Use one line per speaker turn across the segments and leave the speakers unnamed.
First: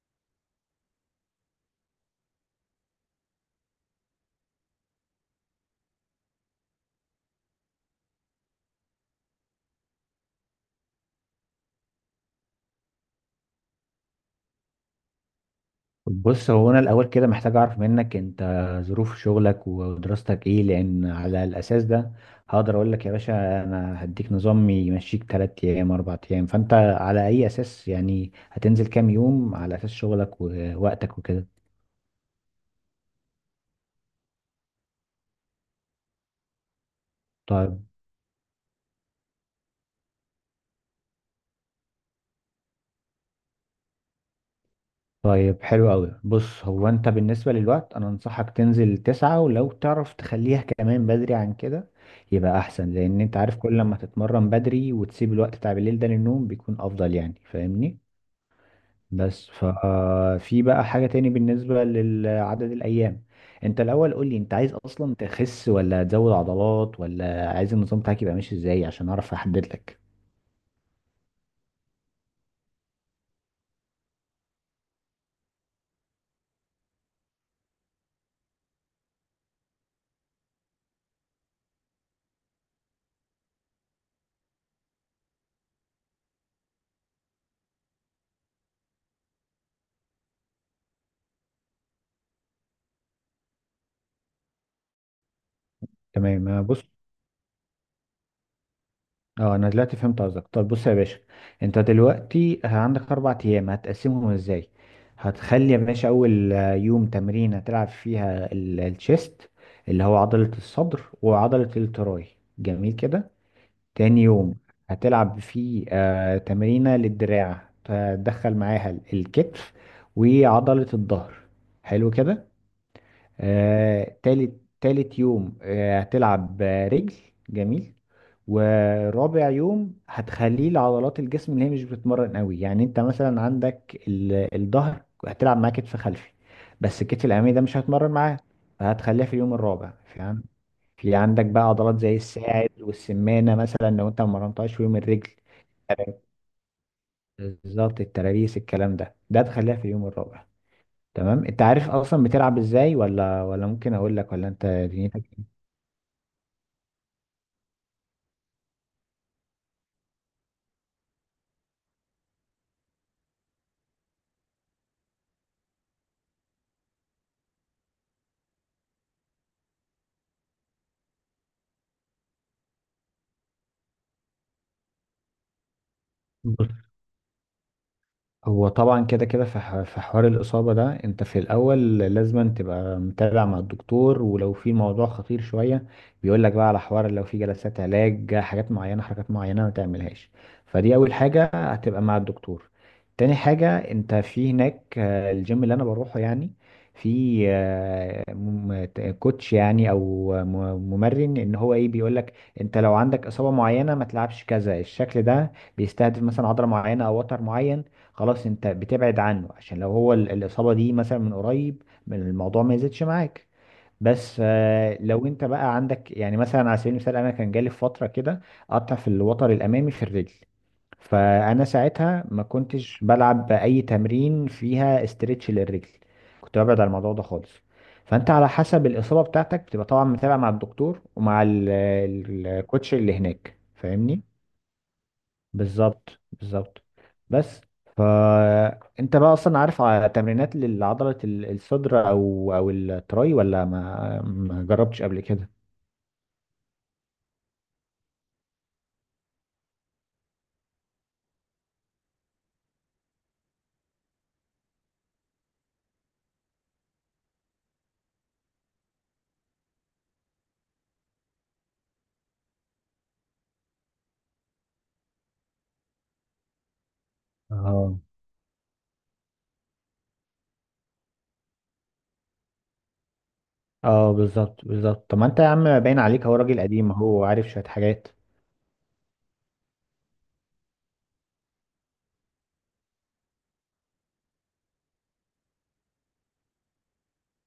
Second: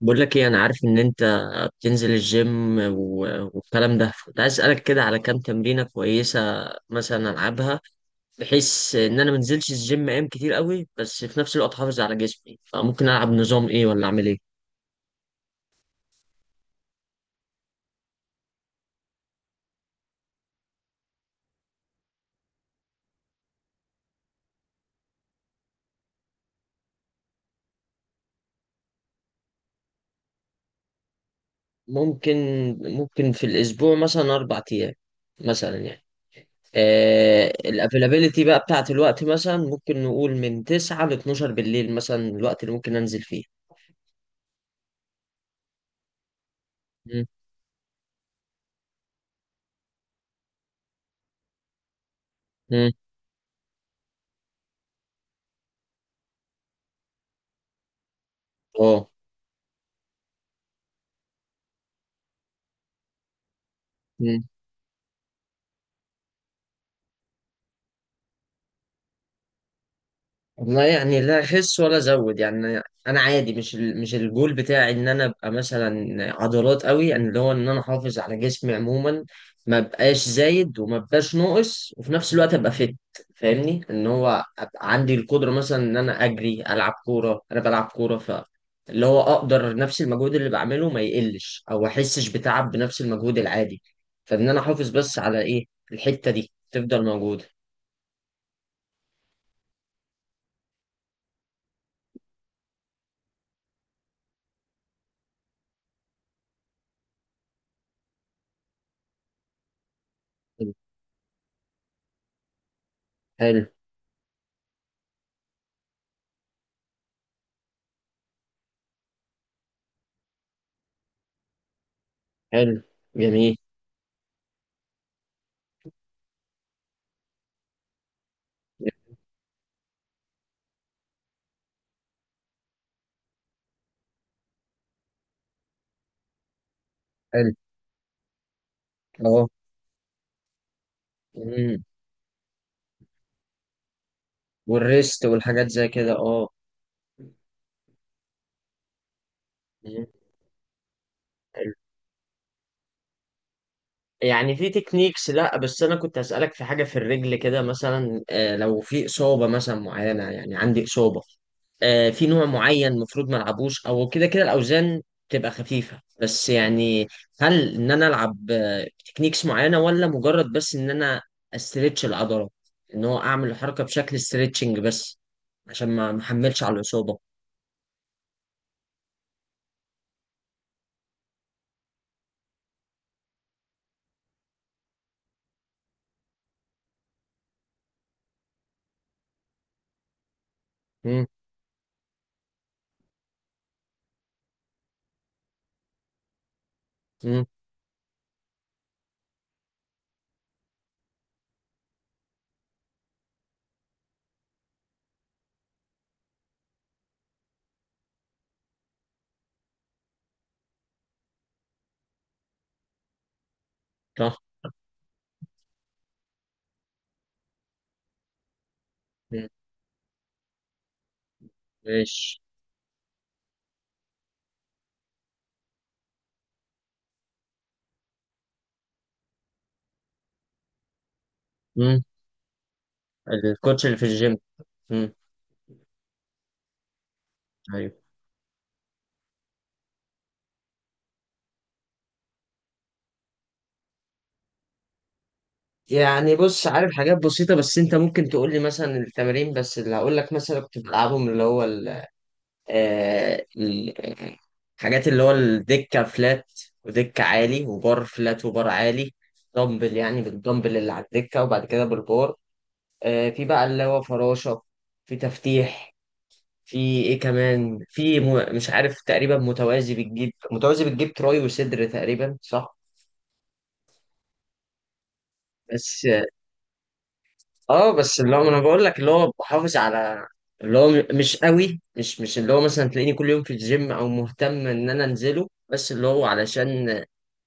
بقول لك ايه؟ انا عارف ان انت بتنزل الجيم والكلام ده. كنت عايز اسالك كده على كام تمرينه كويسه مثلا العبها، بحيث ان انا منزلش الجيم ايام كتير قوي بس في نفس الوقت احافظ على جسمي. فممكن العب نظام ايه، ولا اعمل ايه؟
بص، هو انا الاول كده محتاج اعرف منك انت ظروف شغلك ودراستك ايه، لان على الاساس ده هقدر اقول لك يا باشا انا هديك نظام يمشيك 3 ايام 4 ايام. فانت على اي اساس يعني هتنزل كام يوم على اساس شغلك ووقتك وكده؟
ممكن ممكن في الاسبوع مثلا اربع ايام مثلا يعني.
طيب
الافيلابيليتي بقى بتاعت الوقت، مثلا ممكن نقول من 9 ل 12 بالليل مثلا، الوقت اللي ممكن انزل فيه.
طيب، حلو قوي. بص، هو انت
مم.
بالنسبة للوقت انا انصحك تنزل تسعة، ولو تعرف تخليها كمان بدري عن كده يبقى احسن.
مم.
لان انت عارف كل لما تتمرن بدري وتسيب الوقت بتاع بالليل ده للنوم بيكون افضل، يعني فاهمني؟
اه.
بس ففي بقى حاجة تاني بالنسبة لعدد الأيام. أنت الأول قول لي، أنت عايز أصلا تخس ولا تزود عضلات، ولا عايز النظام بتاعك يبقى ماشي إزاي، عشان أعرف أحدد لك.
والله يعني لا اخس ولا ازود يعني، انا عادي. مش الجول بتاعي ان انا ابقى مثلا عضلات قوي، يعني اللي هو ان انا احافظ على جسمي عموما، ما بقاش زايد وما بقاش ناقص، وفي نفس الوقت ابقى فاهمني ان هو ابقى عندي القدره مثلا ان انا اجري، العب كوره. انا بلعب كوره اللي هو اقدر نفس المجهود اللي بعمله ما يقلش، او احسش بتعب بنفس المجهود العادي. فان انا احافظ بس على ايه؟ الحته
تمام،
دي
أنا بص،
تفضل موجوده.
أنا دلوقتي فهمت قصدك. طب بص يا باشا، أنت دلوقتي عندك أربع أيام هتقسمهم إزاي؟ هتخلي يا باشا أول يوم تمرين هتلعب فيها الشيست اللي هو عضلة الصدر وعضلة التراي. جميل كده.
حلو.
تاني يوم هتلعب فيه تمرينة للدراع، تدخل معاها الكتف وعضلة الظهر. حلو كده.
حلو. جميل.
تالت يوم هتلعب، رجل. جميل. ورابع يوم هتخليه لعضلات الجسم اللي هي مش بتتمرن قوي، يعني انت مثلا عندك الظهر هتلعب معاه كتف خلفي، بس الكتف الامامي
حلو.
ده مش هتمرن معاه، فهتخليها في
اه.
اليوم الرابع، فهمت؟ في عندك بقى
مم.
عضلات زي الساعد والسمانة مثلا لو انت ما مرنتهاش في يوم
والريست
الرجل،
والحاجات زي كده، اه.
بالظبط، الترابيس الكلام ده تخليها في
مم.
اليوم الرابع. تمام، انت
حلو.
عارف اصلا بتلعب ازاي ولا ممكن اقول لك، ولا
يعني
انت
في
دنيتك؟
تكنيكس لا بس انا كنت اسالك في حاجه في الرجل كده مثلا لو في اصابه مثلا معينه، يعني عندي اصابه في نوع معين المفروض ما العبوش، او كده كده الاوزان تبقى خفيفه بس يعني. هل ان انا العب تكنيكس معينه، ولا مجرد بس ان انا استرتش العضله، ان هو اعمل الحركه بشكل استرتشنج بس، عشان ما احملش
إيه؟
على الاصابه؟
هو طبعا كده كده في في حوار الإصابة ده. انت في الأول لازم أن تبقى متابع مع الدكتور، ولو في موضوع خطير شوية بيقولك بقى على حوار، لو في جلسات علاج، حاجات معينة حركات معينة ما تعملهاش. فدي أول
امم.
حاجة، هتبقى مع الدكتور. تاني حاجة، انت في هناك، الجيم اللي أنا بروحه يعني، في
امم.
كوتش يعني أو ممرن، إن هو إيه بيقولك. أنت لو عندك إصابة معينة ما تلعبش كذا، الشكل ده بيستهدف مثلا عضلة معينة أو وتر معين، خلاص انت بتبعد عنه، عشان لو هو الاصابه دي مثلا من قريب من الموضوع ما يزيدش معاك.
صح.
بس لو انت بقى عندك يعني مثلا على سبيل المثال، انا كان جالي في فتره كده قطع في الوتر الامامي في الرجل. فانا ساعتها
ماشي.
ما كنتش بلعب اي تمرين فيها استرتش للرجل، كنت ببعد عن الموضوع ده خالص. فانت على حسب الاصابه بتاعتك بتبقى طبعا متابع مع الدكتور ومع
مم.
الكوتش اللي هناك،
الكوتش اللي في
فاهمني؟
الجيم. مم.
بالظبط بالظبط. بس،
ايوه.
فانت بقى اصلا عارف تمرينات لعضلة الصدر او التراي، ولا ما جربتش قبل كده؟
يعني بص، عارف حاجات بسيطة. بس انت ممكن تقول لي مثلا التمارين بس. اللي هقول لك مثلا كنت بلعبهم، اللي هو ال آه، ال- الحاجات اللي هو الدكة فلات، ودكة عالي، وبار فلات، وبار عالي. دمبل يعني، بالدمبل اللي على الدكة، وبعد كده بالبار. في بقى اللي هو فراشة. في تفتيح. في ايه كمان؟
اه
في مش عارف، تقريبا متوازي، بتجيب تراي وصدر تقريبا، صح؟
اه، بالظبط بالظبط. طب ما انت يا عم باين
بس
عليك هو راجل قديم، هو عارف شوية
اه
حاجات.
بس اللي هو انا بقول لك اللي هو بحافظ على، اللي هو مش قوي. مش اللي هو مثلا تلاقيني كل يوم في الجيم، او مهتم ان انا انزله. بس اللي هو علشان ما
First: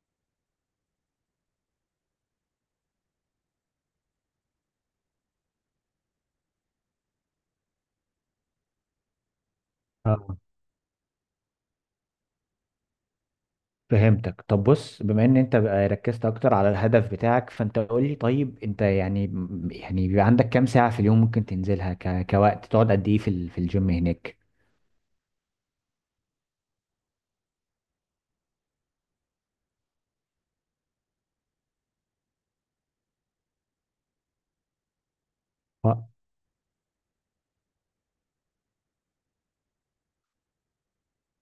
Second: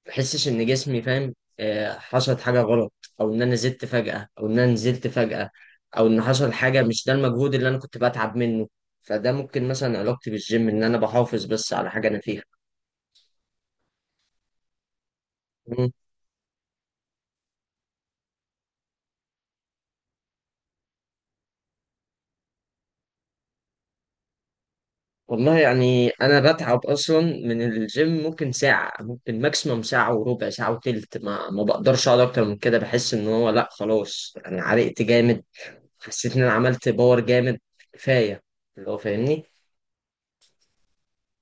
احسش ان جسمي، فاهم، حصلت حاجه غلط، او ان انا زدت فجاه، او ان انا نزلت فجاه، او ان حصل حاجه مش ده المجهود اللي انا كنت بتعب منه. فده ممكن مثلا علاقتي
اه،
بالجيم، ان انا بحافظ بس على حاجه انا فيها.
فهمتك. طب بص، بما ان انت بقى ركزت اكتر على الهدف بتاعك، فانت قول لي طيب، انت يعني، بيبقى عندك كام ساعة في اليوم ممكن تنزلها، كوقت تقعد قد ايه في في الجيم هناك؟
والله يعني انا بتعب اصلا من الجيم. ممكن ساعه، ممكن ماكسيموم ساعه وربع، ساعه وتلت، ما بقدرش اقعد اكتر من كده. بحس ان هو لا خلاص، انا عرقت جامد، حسيت ان انا عملت باور جامد، كفايه. اللي هو فاهمني.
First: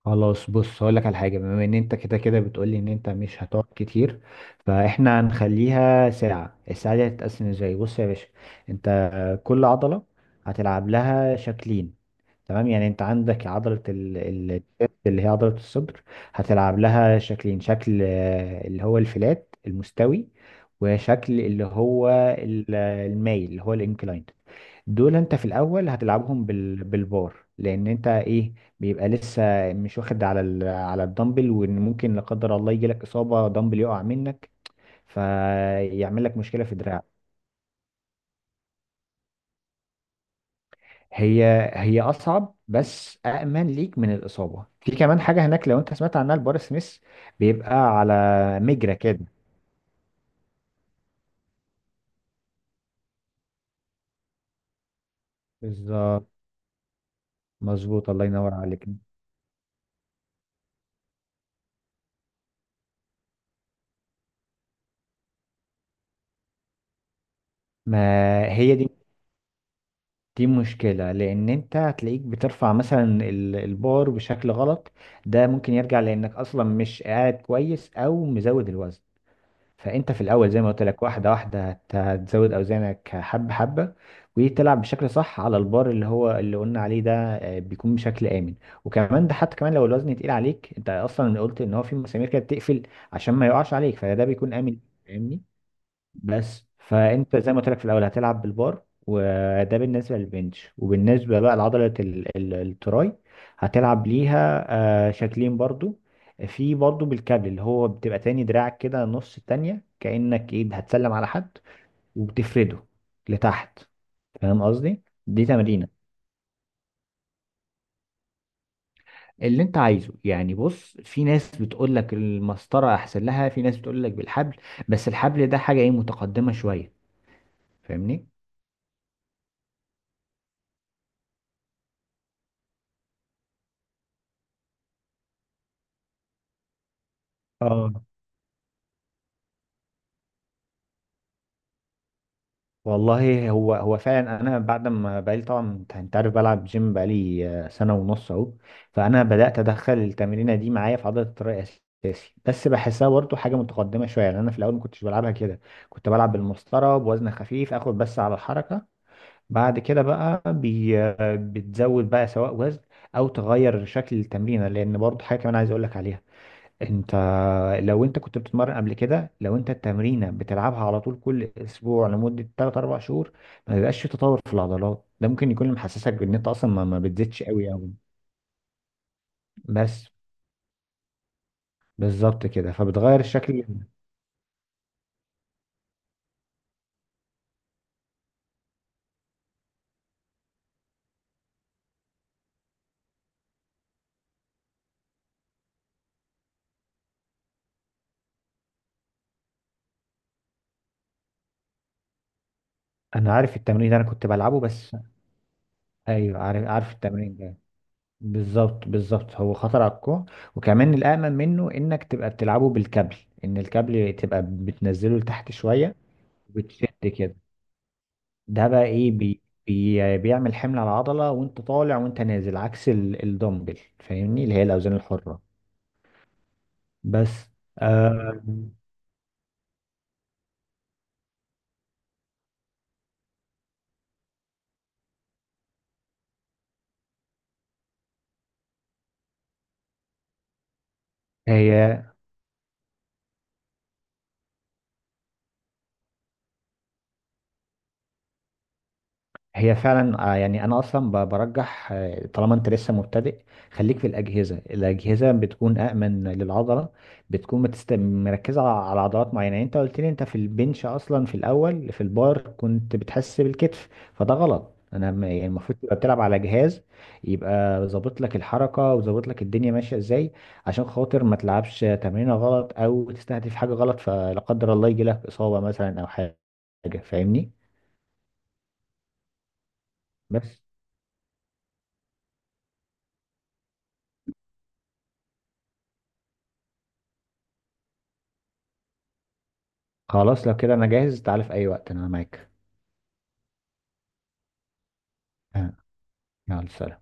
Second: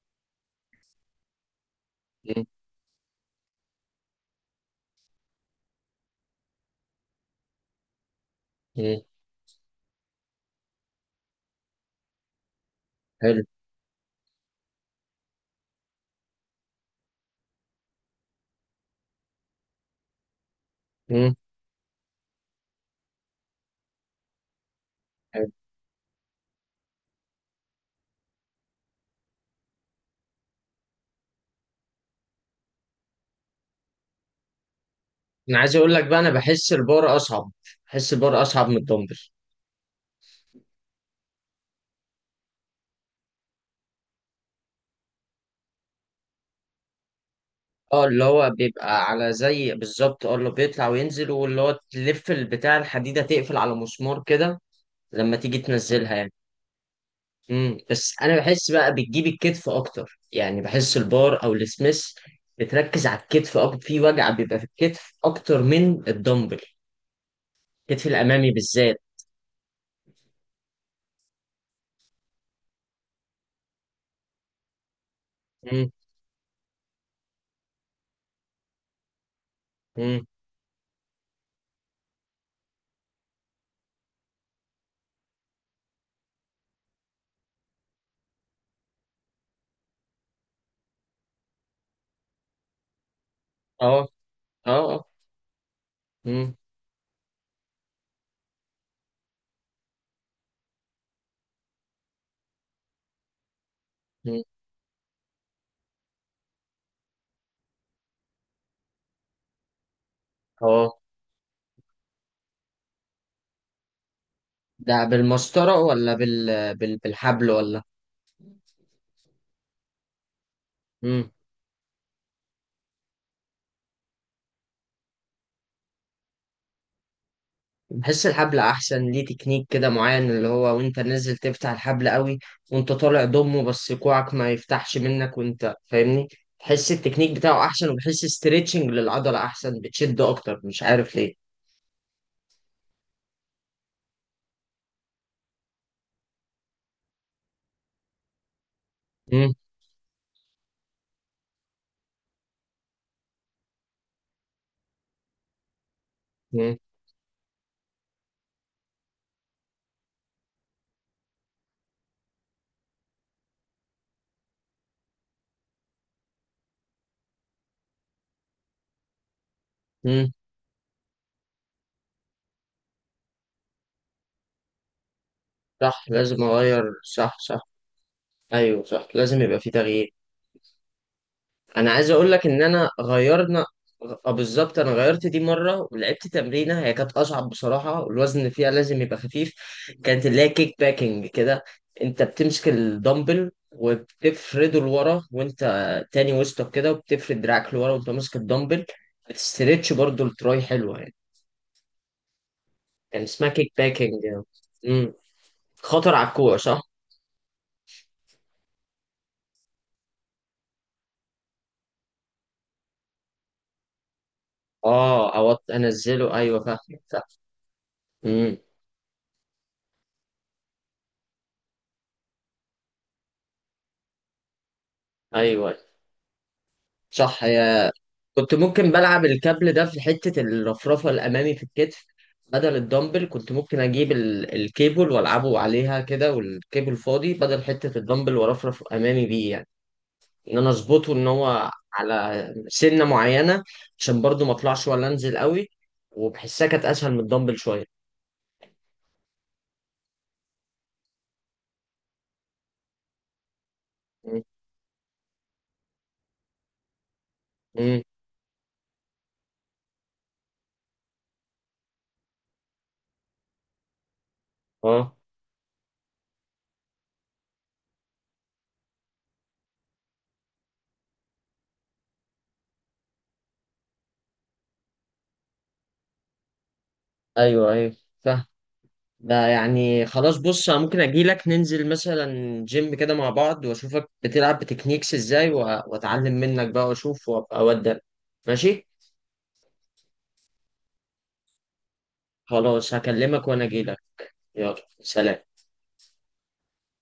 خلاص، بص هقول لك على حاجه، بما ان انت كده كده
مم.
بتقولي ان انت مش هتقعد كتير، فاحنا هنخليها ساعه. الساعه دي هتتقسم ازاي؟ بص يا باشا،
مم.
انت كل عضله هتلعب لها شكلين. تمام، يعني انت
حلو.
عندك عضلة الشيست اللي هي عضلة الصدر، هتلعب لها شكلين. شكل اللي هو الفلات المستوي،
مم.
وشكل اللي هو المايل اللي هو الانكلايند. دول انت في
حلو.
الاول هتلعبهم بالبار، لان انت ايه، بيبقى لسه مش واخد على على الدمبل، وان ممكن لا قدر الله يجي لك اصابة، دمبل يقع منك
انا عايز اقول لك بقى،
فيعمل
انا
لك مشكلة
بحس
في دراعك.
البار اصعب. بحس البار اصعب من الدمبل.
هي هي اصعب بس امن ليك من الاصابه. في كمان حاجه هناك لو انت سمعت عنها، البار سميث، بيبقى
اه
على
اللي هو
مجرى
بيبقى
كده.
على زي بالظبط، اللي بيطلع وينزل، واللي هو تلف البتاع، الحديده تقفل على مسمار كده، لما تيجي تنزلها
بالظبط،
يعني. مم.
مظبوط،
بس
الله
انا
ينور
بحس
عليك.
بقى بتجيب الكتف اكتر، يعني بحس البار او السميث بتركز على الكتف اكتر. في وجع بيبقى في الكتف اكتر من الدمبل،
ما
الكتف الامامي
هي دي،
بالذات.
دي مشكله لان انت هتلاقيك بترفع مثلا البار بشكل غلط، ده ممكن
مم.
يرجع لانك اصلا مش قاعد كويس او مزود الوزن. فانت في
مم.
الاول زي ما قلت لك واحده واحده هتزود اوزانك حبه حبه، وتلعب بشكل صح على البار اللي هو اللي قلنا عليه ده، بيكون بشكل امن. وكمان ده حتى كمان لو الوزن تقيل عليك، انت اصلا قلت ان هو في مسامير كده بتقفل عشان ما يقعش عليك،
اه.
فده بيكون
اه.
امن،
اه.
فاهمني؟
مم.
بس، فانت زي ما قلت لك في الاول هتلعب بالبار، وده بالنسبه للبنش. وبالنسبه بقى لعضله التراي هتلعب
مم.
ليها شكلين برضو. في برضو بالكابل اللي هو بتبقى تاني دراعك كده نص التانية كأنك ايه
اه.
هتسلم على حد، وبتفرده لتحت، فاهم
ده
قصدي؟ دي
بالمسطره،
تمرينة
ولا بالحبل، ولا؟
اللي انت عايزه يعني. بص، في
مم.
ناس بتقول لك المسطرة احسن لها، في ناس بتقول لك بالحبل، بس الحبل ده حاجة ايه متقدمة شوية،
بحس
فاهمني؟
الحبل احسن، ليه تكنيك كده معين، اللي هو وانت نازل تفتح الحبل قوي، وانت طالع ضمه، بس كوعك ما يفتحش منك، وانت فاهمني؟ بحس التكنيك بتاعه احسن،
اه،
وبحس استريتشنج للعضلة احسن، بتشد اكتر، مش عارف ليه.
والله هو فعلا. انا بعد ما بقالي طبعا، انت عارف بلعب جيم بقالي سنه ونص اهو، فانا
مم.
بدات ادخل التمرينه دي معايا في عضله التراي اساسي. بس بحسها برضه حاجه متقدمه شويه يعني. انا في الاول ما كنتش بلعبها كده، كنت بلعب
مم.
بالمسطره بوزن خفيف اخد بس على الحركه. بعد كده بقى بي آه، بتزود بقى سواء وزن او تغير شكل التمرينه. لان برضه حاجه كمان عايز اقول لك عليها، انت لو انت كنت بتتمرن قبل كده، لو انت التمرينه
مم.
بتلعبها على طول كل اسبوع لمده 3 4 شهور ما بيبقاش في تطور في العضلات. ده ممكن يكون اللي
صح،
محسسك بان
لازم
انت اصلا
اغير.
ما
صح.
بتزيدش
صح.
قوي قوي.
ايوه صح، لازم يبقى في
بس،
تغيير. انا عايز اقول لك
بالظبط
ان
كده،
انا
فبتغير الشكل.
غيرنا. بالظبط. انا غيرت دي مره ولعبت تمرينه، هي كانت اصعب بصراحه، والوزن فيها لازم يبقى خفيف. كانت اللي هي كيك باكينج كده. انت بتمسك الدمبل وبتفرده لورا، وانت تاني وسطك كده، وبتفرد دراعك لورا وانت ماسك الدمبل. بتستريتش برضو التراي، حلوه يعني. كان
انا
اسمها
عارف
كيك
التمرين ده، انا
باكينج.
كنت بلعبه بس.
امم. خطر على
ايوه،
الكوع،
عارف
صح؟
عارف التمرين ده، بالظبط بالظبط، هو خطر على الكوع. وكمان الامن منه انك تبقى بتلعبه بالكابل، ان الكابل تبقى بتنزله
اه،
لتحت
او
شويه
انزله، ايوه فاهم.
وبتشد
فاهم.
كده.
امم.
ده بقى ايه، بي بي بيعمل حمل على العضلة، وانت طالع وانت نازل، عكس الدمبل، فاهمني؟ اللي هي الاوزان الحرة.
ايوه صح،
بس
هي.
آه
كنت ممكن بلعب الكابل ده في حتة الرفرفة الأمامي في الكتف، بدل الدمبل. كنت ممكن أجيب الكيبل وألعبه عليها كده، والكيبل فاضي بدل حتة الدمبل، وأرفرف أمامي بيه يعني، إن أنا أظبطه إن هو
تمام.
على سنة معينة، عشان برضو ما أطلعش ولا أنزل قوي. وبحسها كانت أسهل من الدمبل شوية.
هي فعلا، يعني انا اصلا برجح طالما انت لسه مبتدئ، خليك في
م-
الاجهزه. الاجهزه بتكون امن للعضله، بتكون
م-
مركزه على عضلات معينه. يعني انت قلت لي انت في البنش اصلا في الاول في البار كنت بتحس بالكتف، فده غلط. انا
أه
يعني المفروض تبقى بتلعب على جهاز يبقى ظابط لك الحركه وظابط لك الدنيا ماشيه ازاي، عشان خاطر ما تلعبش تمرينه غلط او تستهدف حاجه غلط فلا قدر الله يجي لك اصابه مثلا او حاجه، فاهمني؟
أيوه. أيوه. فاهم. ده يعني خلاص،
بس،
بص انا ممكن اجيلك، ننزل مثلا جيم كده مع بعض، واشوفك بتلعب بتكنيكس ازاي، واتعلم منك بقى واشوف، وابقى اودك. ماشي.
خلاص لو كده انا جاهز، تعال في اي وقت انا معاك.
خلاص هكلمك وانا اجيلك. يلا سلام.
آه، يلا سلام.